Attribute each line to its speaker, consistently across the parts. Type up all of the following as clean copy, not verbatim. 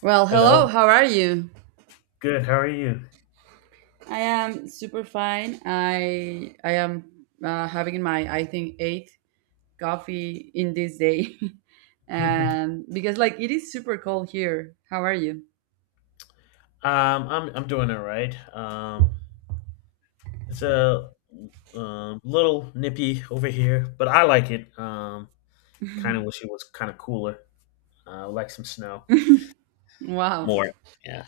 Speaker 1: Well, hello.
Speaker 2: Hello.
Speaker 1: How are you?
Speaker 2: Good. How are you?
Speaker 1: I am super fine. I am having my I think eighth coffee in this day,
Speaker 2: um,
Speaker 1: and because like it is super cold here. How are you?
Speaker 2: I'm doing all right. It's a little nippy over here, but I like it. Kind of wish it was kind of cooler. I like some snow
Speaker 1: Wow.
Speaker 2: more. Yeah.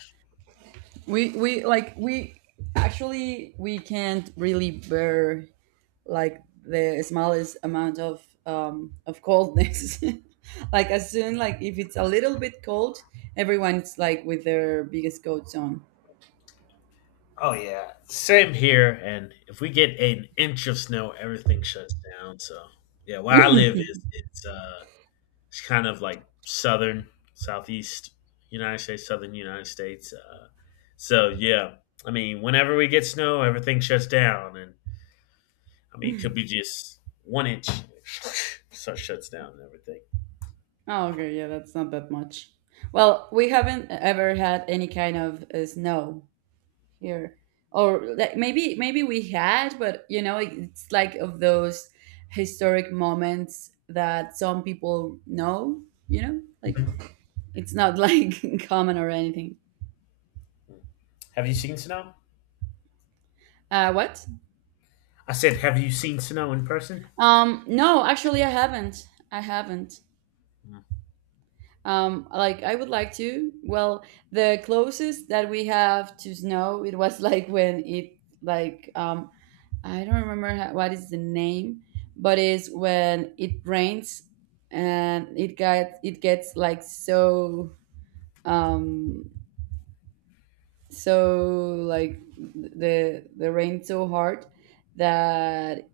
Speaker 1: We actually we can't really bear like the smallest amount of of coldness. Like as soon like if it's a little bit cold, everyone's like with their biggest coats on.
Speaker 2: Oh yeah. Same here. And if we get an inch of snow, everything shuts down. So yeah, where I live is it's It's kind of like southeast United States, southern United States. So yeah, I mean, whenever we get snow, everything shuts down, and I mean, it could be just one inch, so it shuts down and everything.
Speaker 1: Oh, okay, yeah, that's not that much. Well, we haven't ever had any kind of snow here, or like, maybe we had, but you know, it's like of those historic moments that some people know. You know, like
Speaker 2: Mhm.
Speaker 1: it's not like common or anything.
Speaker 2: Have you seen snow?
Speaker 1: What?
Speaker 2: I said, have you seen snow in person?
Speaker 1: No, actually, I haven't. I haven't.
Speaker 2: Mm.
Speaker 1: Like I would like to. Well, the closest that we have to snow, it was like when it like I don't remember what is the name, but it's when it rains and it gets like so um so like the rain so hard that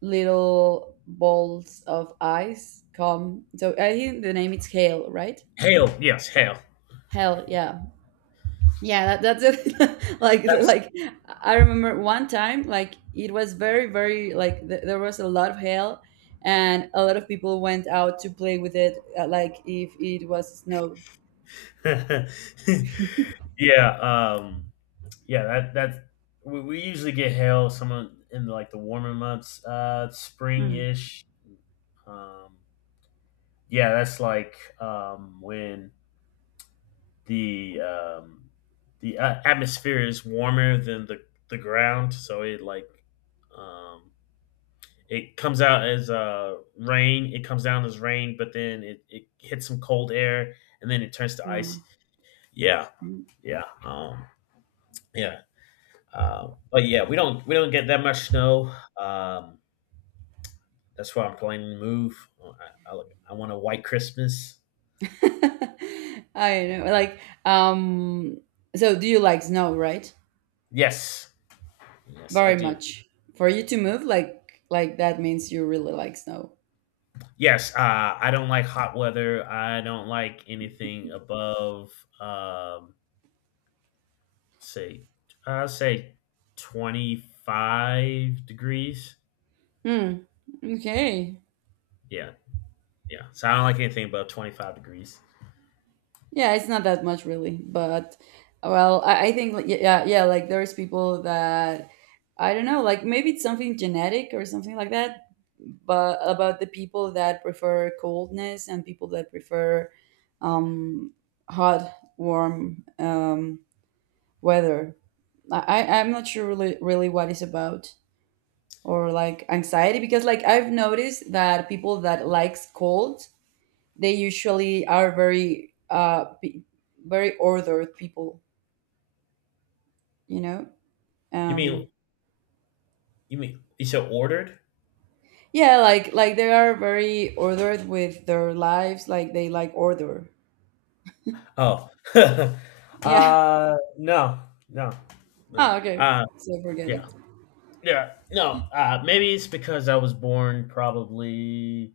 Speaker 1: little balls of ice come. So I think the name is hail, right?
Speaker 2: Hail, yes, hail.
Speaker 1: Hail, yeah. That's it.
Speaker 2: That's
Speaker 1: I remember one time like it was very like there was a lot of hail, and a lot of people went out to play with it, like if it was snow.
Speaker 2: yeah, um, yeah. That we usually get hail. Someone in like the warmer months, spring
Speaker 1: Mm,
Speaker 2: ish. Um, yeah, that's like when the um, the atmosphere is warmer than the ground, so it like um, it comes out as rain. It comes down as rain, but then it hits some cold air, and then it turns to ice.
Speaker 1: mm.
Speaker 2: Yeah, yeah, yeah. But yeah, we don't get that much snow. Um, that's why I'm planning to move. I want a white Christmas.
Speaker 1: I know, like so do you like snow, right?
Speaker 2: Yes, yes, I
Speaker 1: Very
Speaker 2: do.
Speaker 1: much. For you to move like that means you really like snow.
Speaker 2: Yes, I don't like hot weather. I don't like anything above, um, say, I say, 25 degrees.
Speaker 1: Hmm. Okay.
Speaker 2: Yeah, yeah. So I don't like anything above 25 degrees.
Speaker 1: Yeah, it's not that much really, but well, I think like, yeah, yeah, like there's people that I don't know, like maybe it's something genetic or something like that, but about the people that prefer coldness and people that prefer um, hot, warm weather. I'm not sure really, what it's about or like anxiety, because like I've noticed that people that likes cold, they usually are very very ordered people, you know.
Speaker 2: You
Speaker 1: um
Speaker 2: mean you mean you said ordered?
Speaker 1: yeah, like they are very ordered with their lives, like they like order.
Speaker 2: Oh,
Speaker 1: Yeah.
Speaker 2: uh, no, no, no.
Speaker 1: Oh, okay, so forget it.
Speaker 2: Yeah, yeah, no. Maybe it's because I was born probably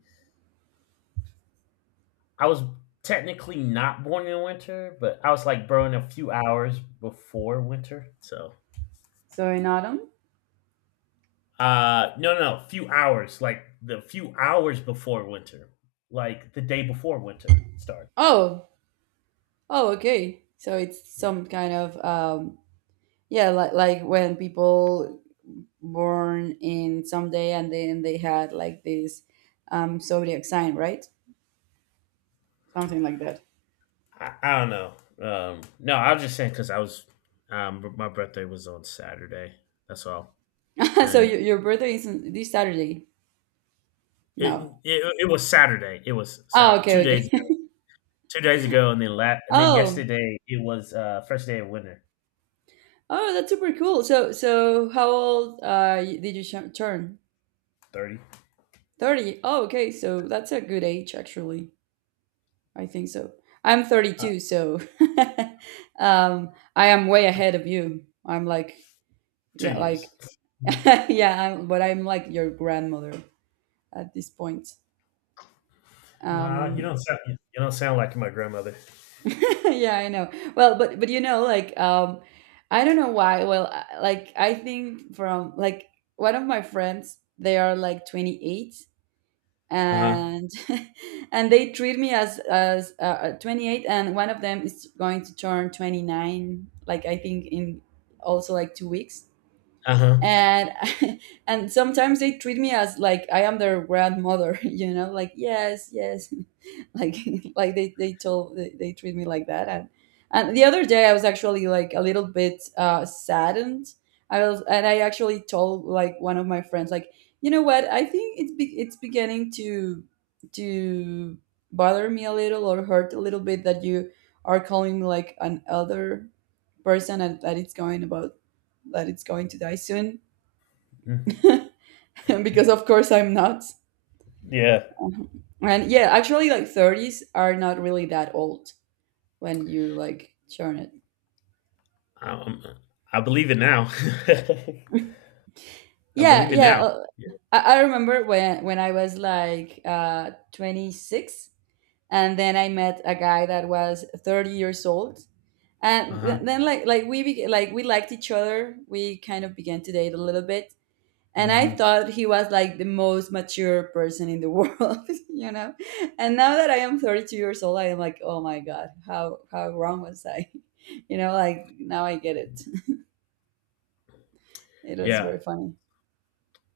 Speaker 2: I was technically not born in winter, but I was like, bro, in a few hours before winter. So,
Speaker 1: So in autumn.
Speaker 2: no, few hours, like the few hours before winter, like the day before winter starts.
Speaker 1: Oh, oh, okay, so it's
Speaker 2: Yeah.
Speaker 1: some kind of yeah, like when people born in some day and then they had like this zodiac sign, right? Something like that.
Speaker 2: I don't know. No, I was just saying because my birthday was on Saturday. That's all.
Speaker 1: So
Speaker 2: And
Speaker 1: your birthday is this Saturday?
Speaker 2: it,
Speaker 1: No.
Speaker 2: it was Saturday. It was
Speaker 1: Oh,
Speaker 2: Saturday. Two
Speaker 1: okay,
Speaker 2: days
Speaker 1: okay.
Speaker 2: ago. 2 days ago, and then and then
Speaker 1: Oh,
Speaker 2: yesterday it was first day of winter.
Speaker 1: oh, that's super cool. So, so how old did you turn?
Speaker 2: 30.
Speaker 1: 30. Oh, okay. So that's a good age, actually. I think so. I'm
Speaker 2: uh,
Speaker 1: 32, so I am way ahead of you. I'm like,
Speaker 2: Two
Speaker 1: yeah, like,
Speaker 2: years.
Speaker 1: yeah, I'm, but I'm like your grandmother at this point.
Speaker 2: Nah, you
Speaker 1: Um,
Speaker 2: don't sound you don't sound like my grandmother.
Speaker 1: yeah, I know. Well, but you know, like I don't know why. Well, like I think from like one of my friends, they are like 28,
Speaker 2: Uh huh.
Speaker 1: and and they treat me as 28, and one of them is going to turn 29, like I think in also like two weeks.
Speaker 2: Uh huh.
Speaker 1: And and sometimes they treat me as like I am their grandmother, you know, like yes, yes, like like they treat me like that. And the other day I was actually like a little bit saddened. I was and I actually told like one of my friends like, you know what, I think it's beginning to to bother me a little or hurt a little bit that you are calling me like an other person and that it's going to die soon, because of course I'm not.
Speaker 2: Yeah.
Speaker 1: And yeah, actually like 30s are not really that old when you like churn it.
Speaker 2: I, um, I believe it now. I
Speaker 1: Yeah,
Speaker 2: believe it
Speaker 1: yeah.
Speaker 2: now. Yeah.
Speaker 1: I remember when I was like 26, and then I met a guy that was 30 years old.
Speaker 2: Uh
Speaker 1: And
Speaker 2: huh.
Speaker 1: then like like we liked each other. We kind of began to date a little bit. And I
Speaker 2: Hmm.
Speaker 1: thought he was like the most mature person in the world, you know. And now that I am 32 years old, I am like, "Oh my god, how wrong was I?" You know, like now I get it. It was very
Speaker 2: Yeah.
Speaker 1: funny.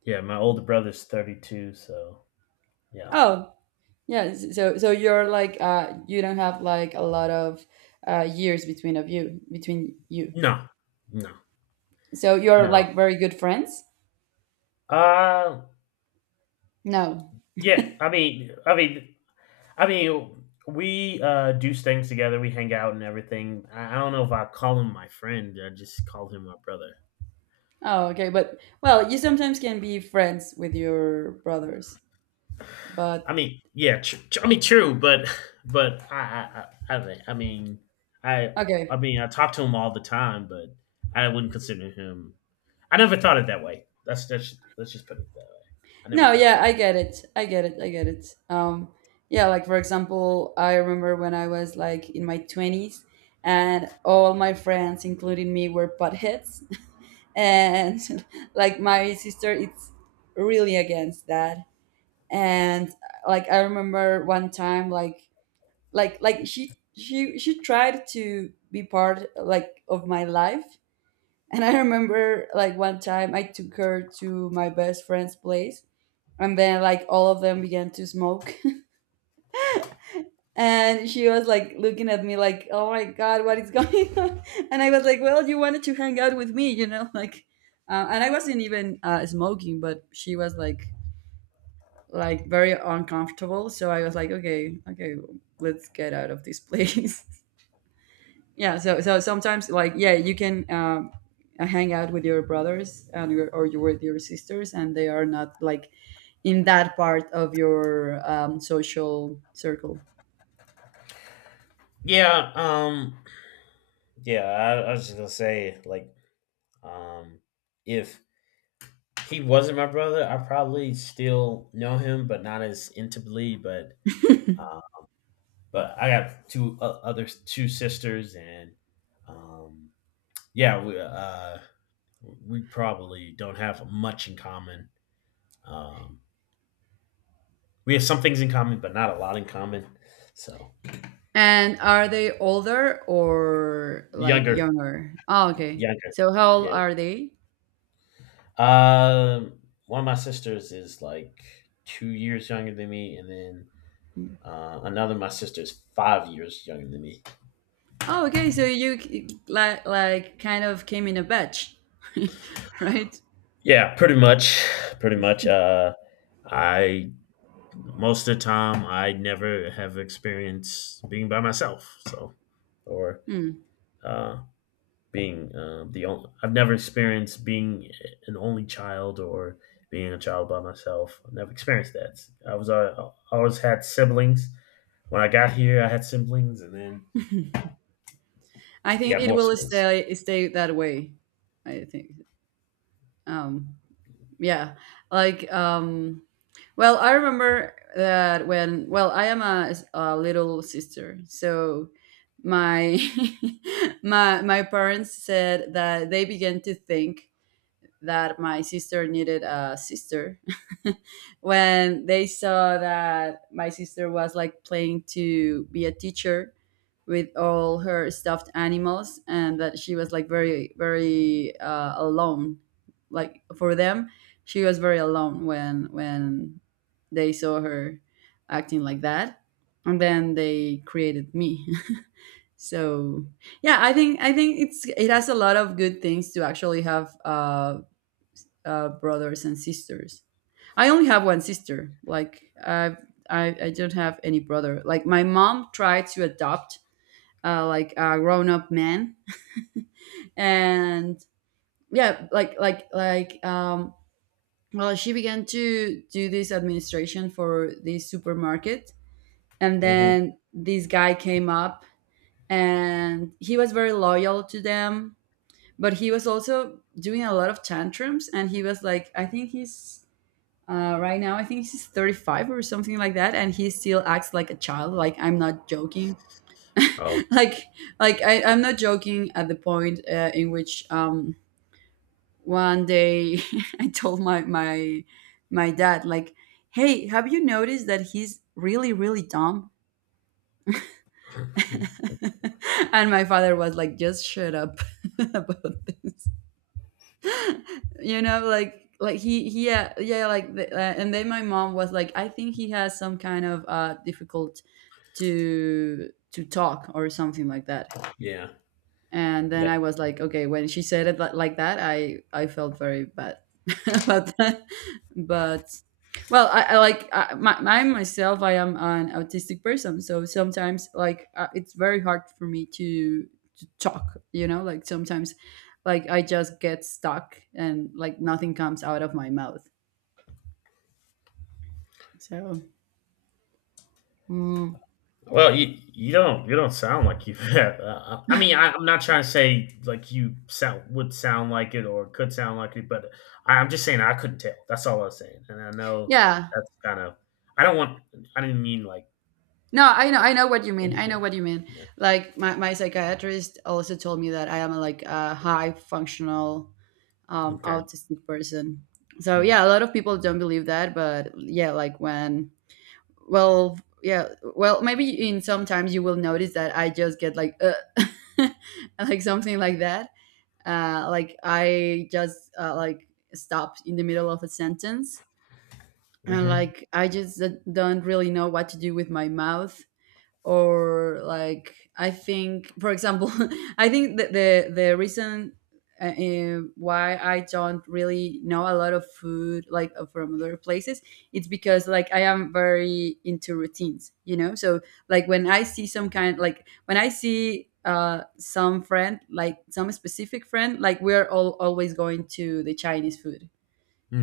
Speaker 2: Yeah. My older brother's 32. So, yeah.
Speaker 1: Oh, yeah, so so you're like you don't have like a lot of years between of you, between you.
Speaker 2: No. No.
Speaker 1: So you're
Speaker 2: No.
Speaker 1: like very good friends?
Speaker 2: Uh,
Speaker 1: No.
Speaker 2: yeah. I mean, we do things together. We hang out and everything. I don't know if I call him my friend. I just call him my brother.
Speaker 1: Oh, okay, but well, you sometimes can be friends with your brothers. But
Speaker 2: I mean, yeah, I mean, true, but I I mean I I
Speaker 1: okay.
Speaker 2: mean I talk to him all the time, but I wouldn't consider him. I never thought it that way. That's let's just put it that way. I never
Speaker 1: No,
Speaker 2: thought of
Speaker 1: yeah,
Speaker 2: that.
Speaker 1: I get it. Um, yeah, like for example, I remember when I was like in my 20s, and all my friends including me were buttheads. And like my sister, it's really against that. And like I remember one time like she tried to be part like of my life. And I remember like one time I took her to my best friend's place, and then like all of them began to smoke, and she was like looking at me like, oh my god, what is going on. And I was like, well, you wanted to hang out with me, you know. Like and I wasn't even smoking, but she was like very uncomfortable. So I was like, okay, let's get out of this place. Yeah, so so sometimes like yeah, you can hang out with your brothers and your, or you with your sisters, and they are not like in that part of your social circle.
Speaker 2: Yeah, yeah. I was just gonna say, like, um, if he wasn't my brother, I probably still know him, but not as intimately. Uh, but I have two other two sisters, and um, yeah, we we probably don't have much in common. Um, we have some things in common, but not a lot in common. So
Speaker 1: And are they older or like
Speaker 2: younger,
Speaker 1: younger? Oh, okay.
Speaker 2: younger,
Speaker 1: So how old
Speaker 2: yeah.
Speaker 1: are they?
Speaker 2: Um, one of my sisters is like 2 years younger than me, and then another my sister is 5 years younger than me.
Speaker 1: Oh, okay. So you like kind of came in a batch, right?
Speaker 2: Yeah, pretty much, pretty much. I most of the time I never have experienced being by myself, so or
Speaker 1: Hmm.
Speaker 2: uh, being the only. I've never experienced being an only child or being a child by myself. I've never experienced that. I was uh, I always had siblings. When I got here, I had siblings, and then
Speaker 1: I
Speaker 2: I
Speaker 1: think
Speaker 2: got
Speaker 1: it
Speaker 2: more
Speaker 1: will
Speaker 2: siblings.
Speaker 1: stay that way. I think. Um, yeah. Like well, I remember that when, well, I am a, a little sister, so my my parents said that they began to think that my sister needed a sister when they saw that my sister was like playing to be a teacher with all her stuffed animals and that she was like very alone. Like for them, she was very alone when they saw her acting like that. And then they created me. So yeah, I think it's it has a lot of good things to actually have brothers and sisters. I only have one sister. I don't have any brother. Like my mom tried to adopt, like, a grown up man, and yeah, like um. Well, she began to do this administration for this supermarket, and
Speaker 2: Hmm.
Speaker 1: then this guy came up, and he was very loyal to them, but he was also doing a lot of tantrums, and he was like, I think he's. Right now, I think he's 35 or something like that, and he still acts like a child. Like I'm not joking.
Speaker 2: Oh,
Speaker 1: like I, I'm not joking, at the point in which one day I told my dad like, "Hey, have you noticed that he's really dumb?" And my father was like, "Just shut up about this." You know, like he yeah, yeah, like the, and then my mom was like, I think he has some kind of difficult to talk or something like that.
Speaker 2: yeah,
Speaker 1: And then
Speaker 2: yeah.
Speaker 1: I was like, okay, when she said it like that, I felt very bad about that. But well, my myself, I am an autistic person, so sometimes like it's very hard for me to talk. You know, like sometimes like I just get stuck and like nothing comes out of my mouth. So mm,
Speaker 2: Well, you don't sound like you. I mean, I'm not trying to say like you sound would sound like it or could sound like it, but I'm just saying I couldn't tell. That's all I was saying, and I know
Speaker 1: yeah,
Speaker 2: that's kind of. I don't want. I didn't mean like
Speaker 1: no, I know, what you mean. I know
Speaker 2: anything.
Speaker 1: what you mean.
Speaker 2: Yeah.
Speaker 1: Like my psychiatrist also told me that I am like a high functional
Speaker 2: Okay.
Speaker 1: autistic person. So yeah, a
Speaker 2: Mm.
Speaker 1: lot of people don't believe that, but yeah, like when well, yeah, well, maybe in sometimes you will notice that I just get like like something like that. Like I just like stopped in the middle of a sentence, and
Speaker 2: Mm-hmm.
Speaker 1: like I just don't really know what to do with my mouth. Or like, I think, for example, I think that the reason why I don't really know a lot of food like from other places, it's because like I am very into routines, you know. So like when I see some kind, like when I see some friend, like some specific friend, like we're all always going to the Chinese food,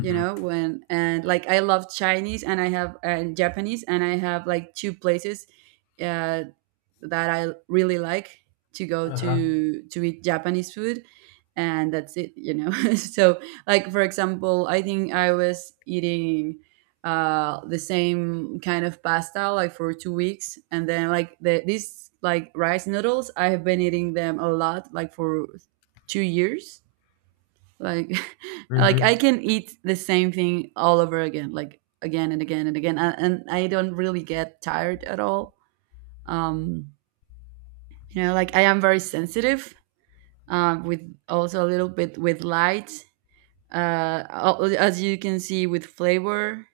Speaker 1: you know. When And like I love Chinese, and I have, and Japanese, and I have like two places uh that I really like to go
Speaker 2: Uh-huh.
Speaker 1: to eat Japanese food, and that's it, you know. So like, for example, I think I was eating the same kind of pasta like for 2 weeks. And then like these like rice noodles, I have been eating them a lot like for 2 years. Like like I
Speaker 2: Mm-hmm.
Speaker 1: can eat the same thing all over again, like again and again and again, and I don't really get tired at all. Um you know, like I am very sensitive, with, also a little bit with light, as you can see, with flavor,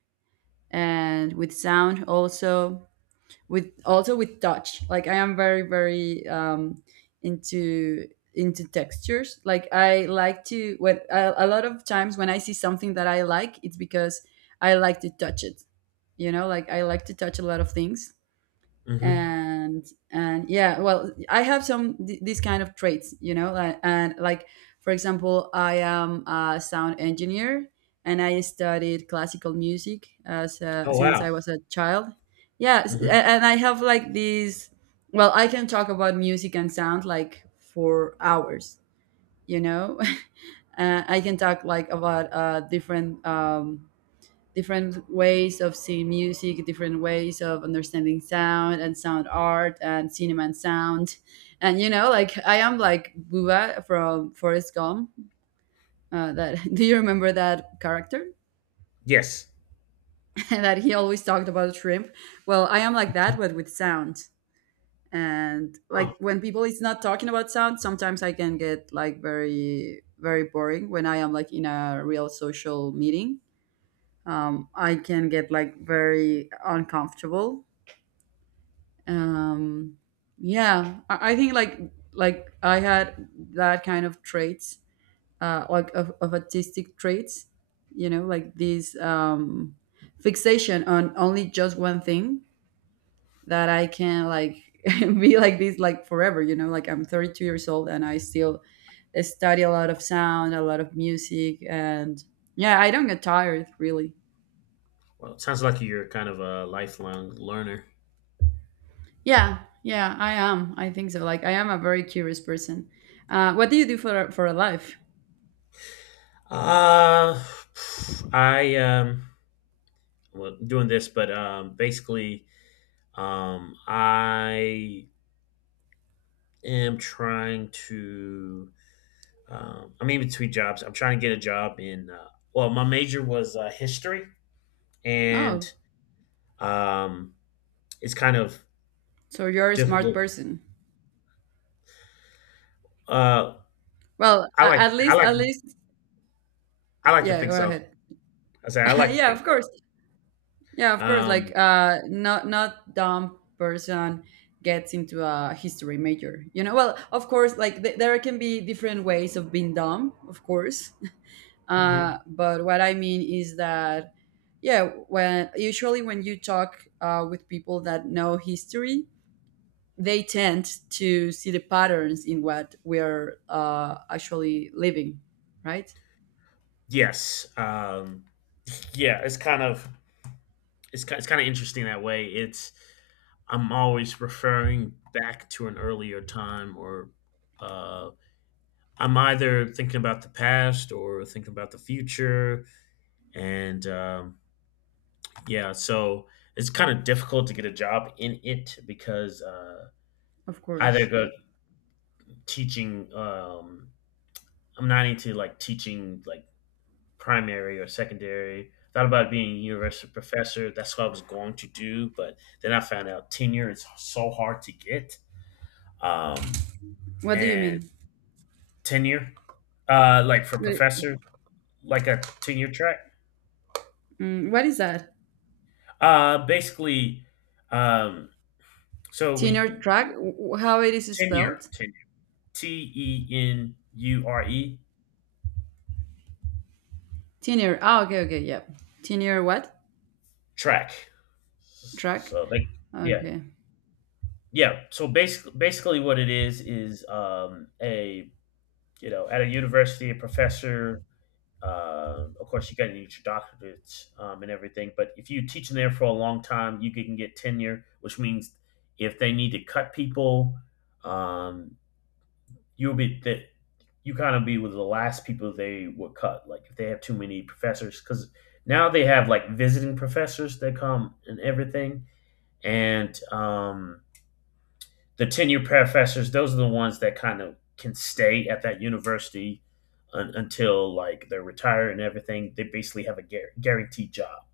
Speaker 1: and with sound also, with also with touch. Like I am very, very, into textures. Like I like to, when a lot of times when I see something that I like, it's because I like to touch it, you know. Like I like to touch a lot of things.
Speaker 2: Hmm.
Speaker 1: And and yeah, well, I have some these kind of traits, you know. Like, and like, for example, I am a sound engineer, and I studied classical music as
Speaker 2: Oh
Speaker 1: since
Speaker 2: wow.
Speaker 1: I was a child. Yeah,
Speaker 2: Mm-hmm.
Speaker 1: and I have like these. Well, I can talk about music and sound like for hours, you know. I can talk like about different, different ways of seeing music, different ways of understanding sound and sound art and cinema and sound. And you know, like I am like Booba from Forrest Gump. That, do you remember that character
Speaker 2: Yes.
Speaker 1: that he always talked about shrimp? Well, I am like that, but with sound. And
Speaker 2: Oh
Speaker 1: like when people is not talking about sound, sometimes I can get like very, very boring when I am like in a real social meeting. I can get like very uncomfortable. um yeah, I think, like I had that kind of traits, like of artistic traits, you know. Like this fixation on only just one thing that I can, like, be like this like forever, you know. Like I'm 32 years old and I still study a lot of sound, a lot of music, and yeah, I don't get tired really.
Speaker 2: well, it sounds like you're kind of a lifelong learner.
Speaker 1: Yeah, yeah, I am. I think so. Like, I am a very curious person. What do you do for a life?
Speaker 2: Uh, I. Well, doing this, but basically, I am trying to. I'm in between jobs. I'm trying to get a job in. Well, my major was history, and
Speaker 1: Oh,
Speaker 2: um, it's kind of
Speaker 1: so you're a smart
Speaker 2: difficult.
Speaker 1: person.
Speaker 2: Uh,
Speaker 1: Well,
Speaker 2: I like. I like.
Speaker 1: at least,
Speaker 2: I like to
Speaker 1: yeah.
Speaker 2: think
Speaker 1: Go
Speaker 2: so.
Speaker 1: ahead.
Speaker 2: I say I like to
Speaker 1: Yeah,
Speaker 2: think
Speaker 1: of
Speaker 2: so.
Speaker 1: course. Yeah, of course. Like,
Speaker 2: Um,
Speaker 1: not dumb person gets into a history major. You know. Well, of course. Like, there can be different ways of being dumb. Of course.
Speaker 2: mhm.
Speaker 1: But what I mean is that, yeah, when, usually when you talk with people that know history, they tend to see the patterns in what we're actually living, right?
Speaker 2: Yes. Yeah. It's kind of interesting that way. It's I'm always referring back to an earlier time, or uh, I'm either thinking about the past or thinking about the future, and yeah, so it's kind of difficult to get a job in it because
Speaker 1: Of
Speaker 2: either
Speaker 1: course,
Speaker 2: go
Speaker 1: yeah.
Speaker 2: teaching. I'm not into like teaching like primary or secondary. Thought about being a university professor. That's what I was going to do, but then I found out tenure is so hard to get. Um,
Speaker 1: What do you
Speaker 2: and
Speaker 1: mean?
Speaker 2: tenure, like for
Speaker 1: Wait,
Speaker 2: professor, like a tenure track.
Speaker 1: what is that?
Speaker 2: Basically, um, so
Speaker 1: Tenure
Speaker 2: we you
Speaker 1: track?
Speaker 2: know,
Speaker 1: How it is spelled?
Speaker 2: tenure, T E N U R E
Speaker 1: Tenure. Oh, okay, okay, yeah. Tenure what?
Speaker 2: track.
Speaker 1: Track?
Speaker 2: So like, yeah,
Speaker 1: Okay.
Speaker 2: yeah. So basically, what it is a you know, at a university, a professor, of course, you got to get your doctorates and everything. But if you teach them there for a long time, you can get tenure, which means if they need to cut people, um, you'll be that you kind of be with the last people they would cut. Like if they have too many professors, because now they have like visiting professors that come and everything, and the tenured professors, those are the ones that kind of can stay at that university until like they're retired and everything. They basically have a guaranteed job.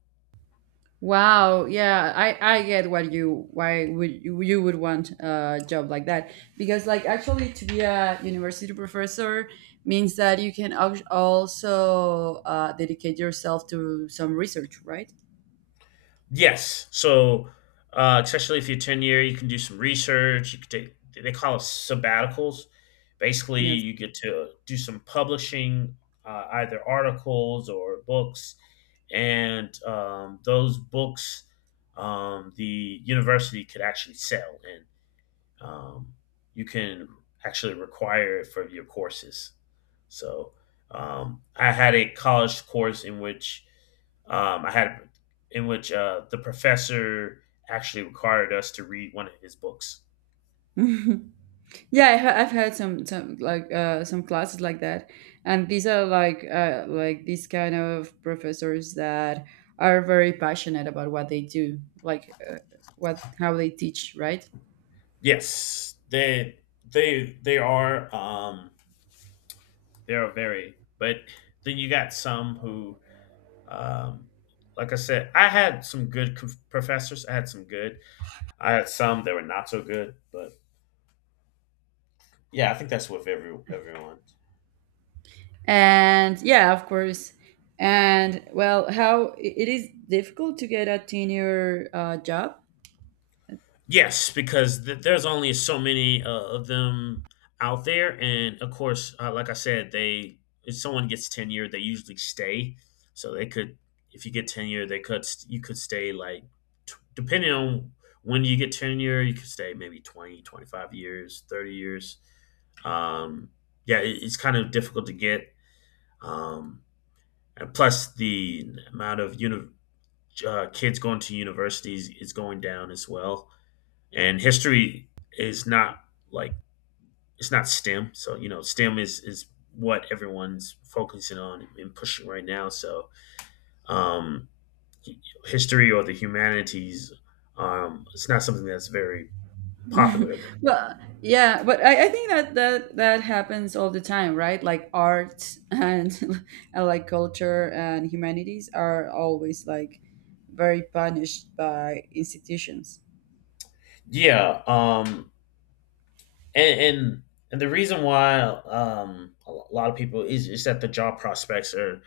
Speaker 1: Wow, yeah, I get what you, why would you, you would want a job like that, because like actually to be a university professor means that you can also dedicate yourself to some research, right?
Speaker 2: Yes. So, especially if you're tenure, you can do some research. You could take they call it sabbaticals. Basically,
Speaker 1: Yes.
Speaker 2: you get to do some publishing, either articles or books, and those books the university could actually sell and um, you can actually require it for your courses. So I had a college course in which I had in which the professor actually required us to read one of his books.
Speaker 1: Yeah, I've had some, like, some classes like that, and these are like, like these kind of professors that are very passionate about what they do, like, what how they teach, right?
Speaker 2: Yes, they they are very. But then you got some who, um, like I said, I had some good professors. I had some good. I had some that were not so good, but yeah, I think that's with everyone.
Speaker 1: And yeah, of course. And well, it is difficult to get a tenure job.
Speaker 2: Yes, because there's only so many of them out there, and of course, like I said, they if someone gets tenure, they usually stay. So they could, if you get tenure, they could you could stay like depending on when you get tenure, you could stay maybe 20, 25 years, 30 years. Um, yeah, it's kind of difficult to get. Um, and plus the amount of kids going to universities is going down as well. And history is not like it's not STEM. So you know, STEM is what everyone's focusing on and pushing right now. So um, history or the humanities, it's not something that's very popular at this point.
Speaker 1: Well, yeah, but I think that that happens all the time, right? Like art, and and like culture and humanities are always like very punished by institutions.
Speaker 2: Yeah, and and, and the reason why a lot of people is that the job prospects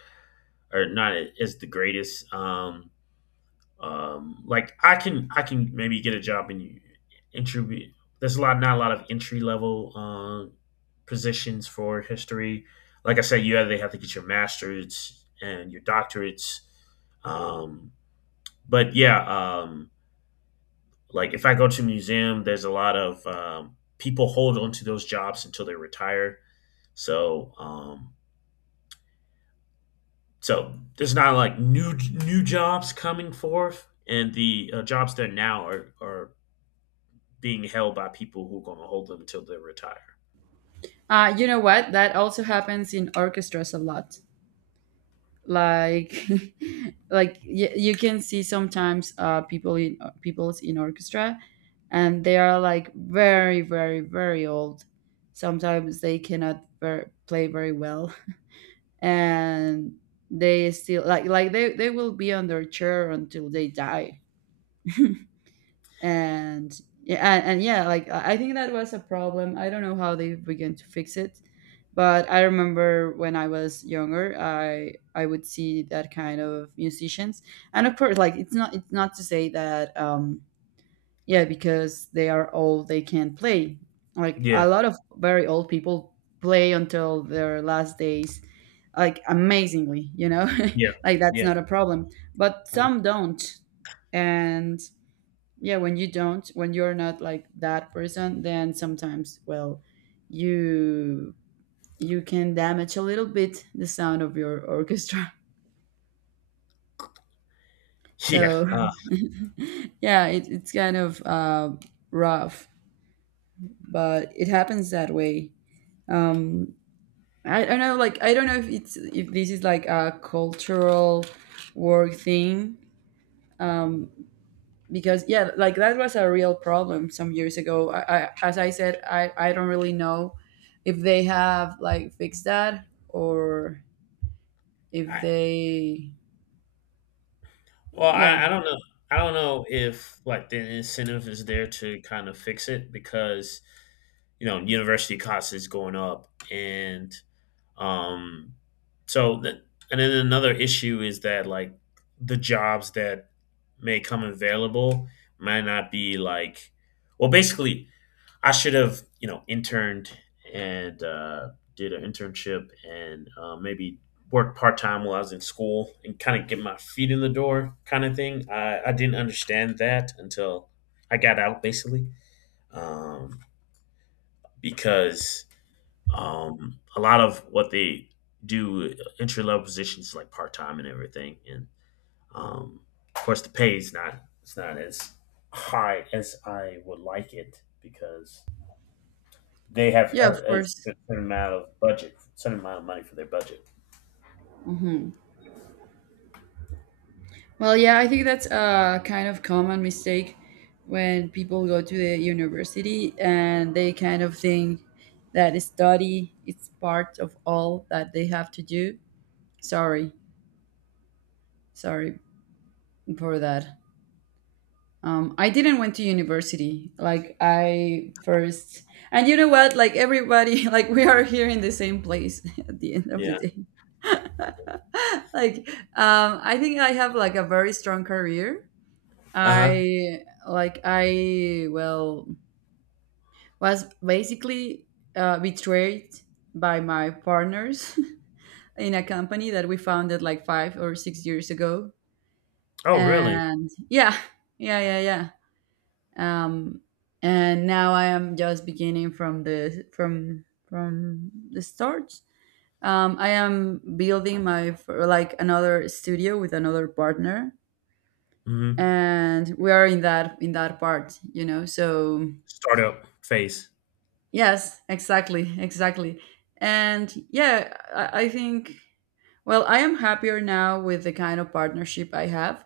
Speaker 2: are not as the greatest. Like I can maybe get a job in entry. There's a lot not a lot of entry level positions for history. Like I said, you either have to get your masters and your doctorates. Um, but yeah, like if I go to a museum, there's a lot of people hold on to those jobs until they retire. So so there's not like new jobs coming forth, and the jobs there now are being held by people who are going to hold them until they retire.
Speaker 1: You know what? That also happens in orchestras a lot. Like like you can see sometimes people in orchestra, and they are like very, very, very old. Sometimes they cannot play very well, and they still like they will be on their chair until they die. And yeah, and yeah, like I think that was a problem. I don't know how they began to fix it, but I remember when I was younger, I would see that kind of musicians. And of course, like, it's not to say that, yeah, because they are old they can't play. Like
Speaker 2: Yeah,
Speaker 1: a lot of very old people play until their last days, like, amazingly, you know.
Speaker 2: yeah,
Speaker 1: Like, that's
Speaker 2: yeah,
Speaker 1: not a problem, but
Speaker 2: Um,
Speaker 1: some don't. And yeah, when you're not like that person, then sometimes, well, you you can damage a little bit the sound of your orchestra.
Speaker 2: yeah.
Speaker 1: So yeah, it's kind of rough, but it happens that way. um I don't know, like, I don't know if it's, if this is like a cultural work thing. um because yeah, like that was a real problem some years ago. As I said, I don't really know if they have like fixed that, or if
Speaker 2: I,
Speaker 1: they.
Speaker 2: well,
Speaker 1: Yeah,
Speaker 2: I don't know. I don't know if like the incentive is there to kind of fix it because you know university costs is going up, and um, so that and then another issue is that like the jobs that may come available might not be like well, basically I should have, you know, interned and did an internship and maybe worked part time while I was in school and kind of get my feet in the door, kind of thing. I didn't understand that until I got out, basically, um, because a lot of what they do entry level positions like part time and everything, and um, of course the pay is not it's not as high as I would like it because they have
Speaker 1: yeah, of
Speaker 2: a
Speaker 1: course.
Speaker 2: certain amount of budget, certain amount of money for their budget.
Speaker 1: hmm well, yeah, I think that's a kind of common mistake, when people go to the university and they kind of think that study is part of all that they have to do. sorry Sorry for that. I didn't went to university. Like I first, and you know what? Like everybody, like we are here in the same place at the end of the
Speaker 2: Yeah.
Speaker 1: day. Like, I think I have like a very strong career.
Speaker 2: Uh huh.
Speaker 1: I Like I well was basically betrayed by my partners in a company that we founded like 5 or 6 years ago.
Speaker 2: Oh, really?
Speaker 1: And yeah, yeah, yeah, yeah. um, and now I am just beginning from the start. I am building my like another studio with another partner,
Speaker 2: Mm-hmm.
Speaker 1: and we are in that part, you know. So
Speaker 2: Startup phase.
Speaker 1: yes, exactly, exactly, and yeah, I think. Well, I am happier now with the kind of partnership I have.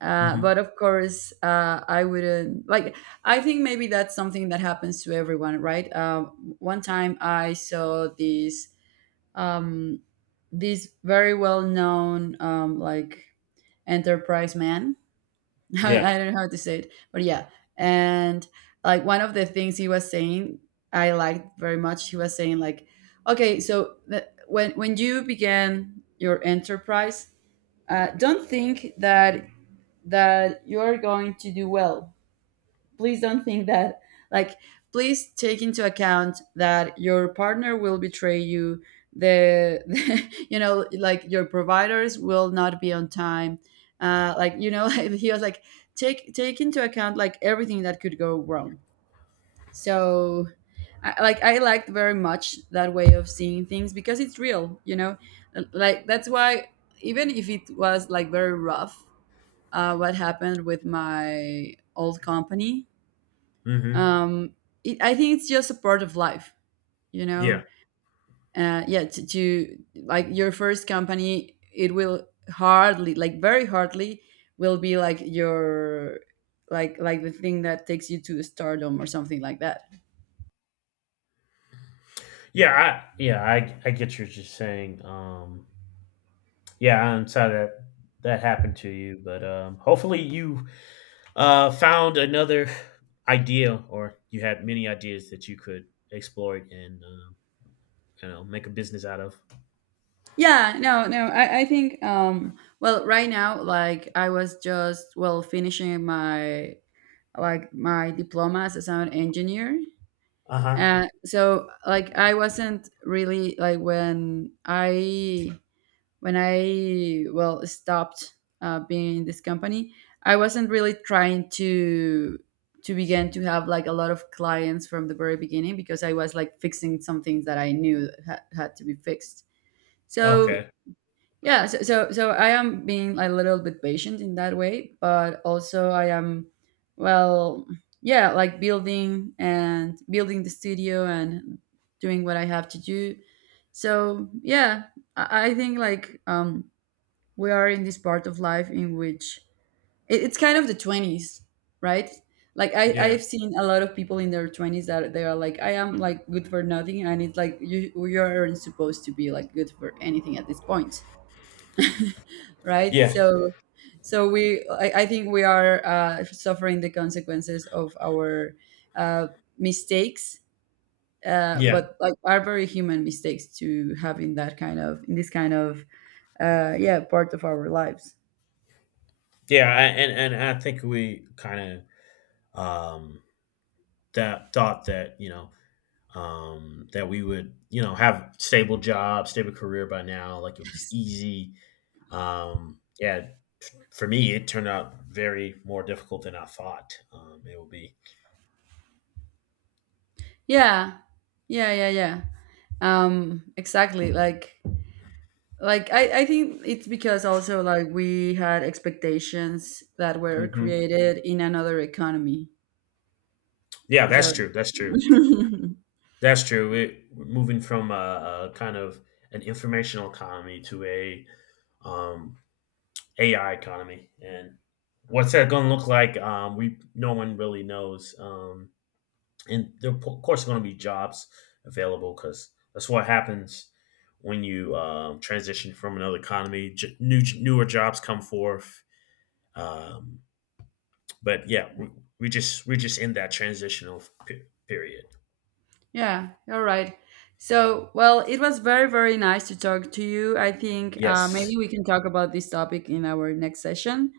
Speaker 2: Mm-hmm.
Speaker 1: But of course, I wouldn't like. I think maybe that's something that happens to everyone, right? One time I saw this, um, this very well known like, enterprise man. I,
Speaker 2: Yeah.
Speaker 1: I don't know how to say it, but yeah, and like one of the things he was saying, I liked very much. He was saying like, okay, so when you began your enterprise, don't think that you're going to do well. Please don't think that, like, please take into account that your partner will betray you. The, you know, like your providers will not be on time. Like, you know, he was like, take into account like everything that could go wrong. So, I, like, I liked very much that way of seeing things because it's real. You know, like that's why, even if it was like very rough, what happened with my old company.
Speaker 2: Mm-hmm.
Speaker 1: Um, I think it's just a part of life, you
Speaker 2: Yeah.
Speaker 1: know. Yeah, to like, your first company, it will hardly, like very hardly, will be like your, the thing that takes you to stardom or something like that.
Speaker 2: Yeah. I. Yeah. I get what you're saying. Yeah. I'm sorry that that happened to you, but um, hopefully you found another idea, or you had many ideas that you could explore and you know make a business out of.
Speaker 1: Yeah, no, no. I think, well, right now, like I was just, well, finishing my, like my diploma as a sound engineer.
Speaker 2: Uh huh.
Speaker 1: So like I wasn't really, like when I, well, stopped being in this company. I wasn't really trying to begin to have like a lot of clients from the very beginning, because I was like fixing some things that I knew that had to be fixed. So
Speaker 2: Okay.
Speaker 1: yeah, so I am being a little bit patient in that way, but also I am, well, yeah, like building and building the studio, and doing what I have to do. So yeah, I think, like, we are in this part of life in which, it's kind of the 20s, right? Like
Speaker 2: Yeah.
Speaker 1: I've seen a lot of people in their twenties that they are like, I am like good for nothing, and it's like you aren't supposed to be like good for anything at this point, right?
Speaker 2: Yeah.
Speaker 1: So, I think we are, suffering the consequences of our, uh, mistakes,
Speaker 2: Yeah.
Speaker 1: but like are very human mistakes to have in that kind of, in this kind of, yeah, part of our lives.
Speaker 2: Yeah, I, and I think we kind of that thought that that we would you know have stable job, stable career by now. Like it was easy. Yeah, for me, it turned out very more difficult than I thought it would be.
Speaker 1: Yeah, yeah, yeah, yeah. Exactly. Like I think it's because also, like, we had expectations that were
Speaker 2: Hmm.
Speaker 1: created in another economy.
Speaker 2: Yeah,
Speaker 1: So
Speaker 2: that's true. That's true. That's true. We're moving from a kind of an informational economy to a um, AI economy and what's that going to look like? We no one really knows. And there are, of course going to be jobs available because that's what happens when you transition from another economy. New newer jobs come forth. Um, but yeah, we just we're just in that transitional period.
Speaker 1: yeah, all right. So, well, it was very, very nice to talk to you. I think maybe
Speaker 2: Yes,
Speaker 1: we can talk about this topic in our next session.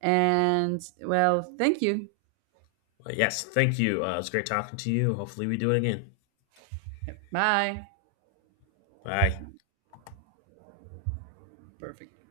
Speaker 1: And, well, thank you.
Speaker 2: yes. Thank you. It's great talking to you. Hopefully, we do it again.
Speaker 1: Bye.
Speaker 2: Bye.
Speaker 1: Perfect.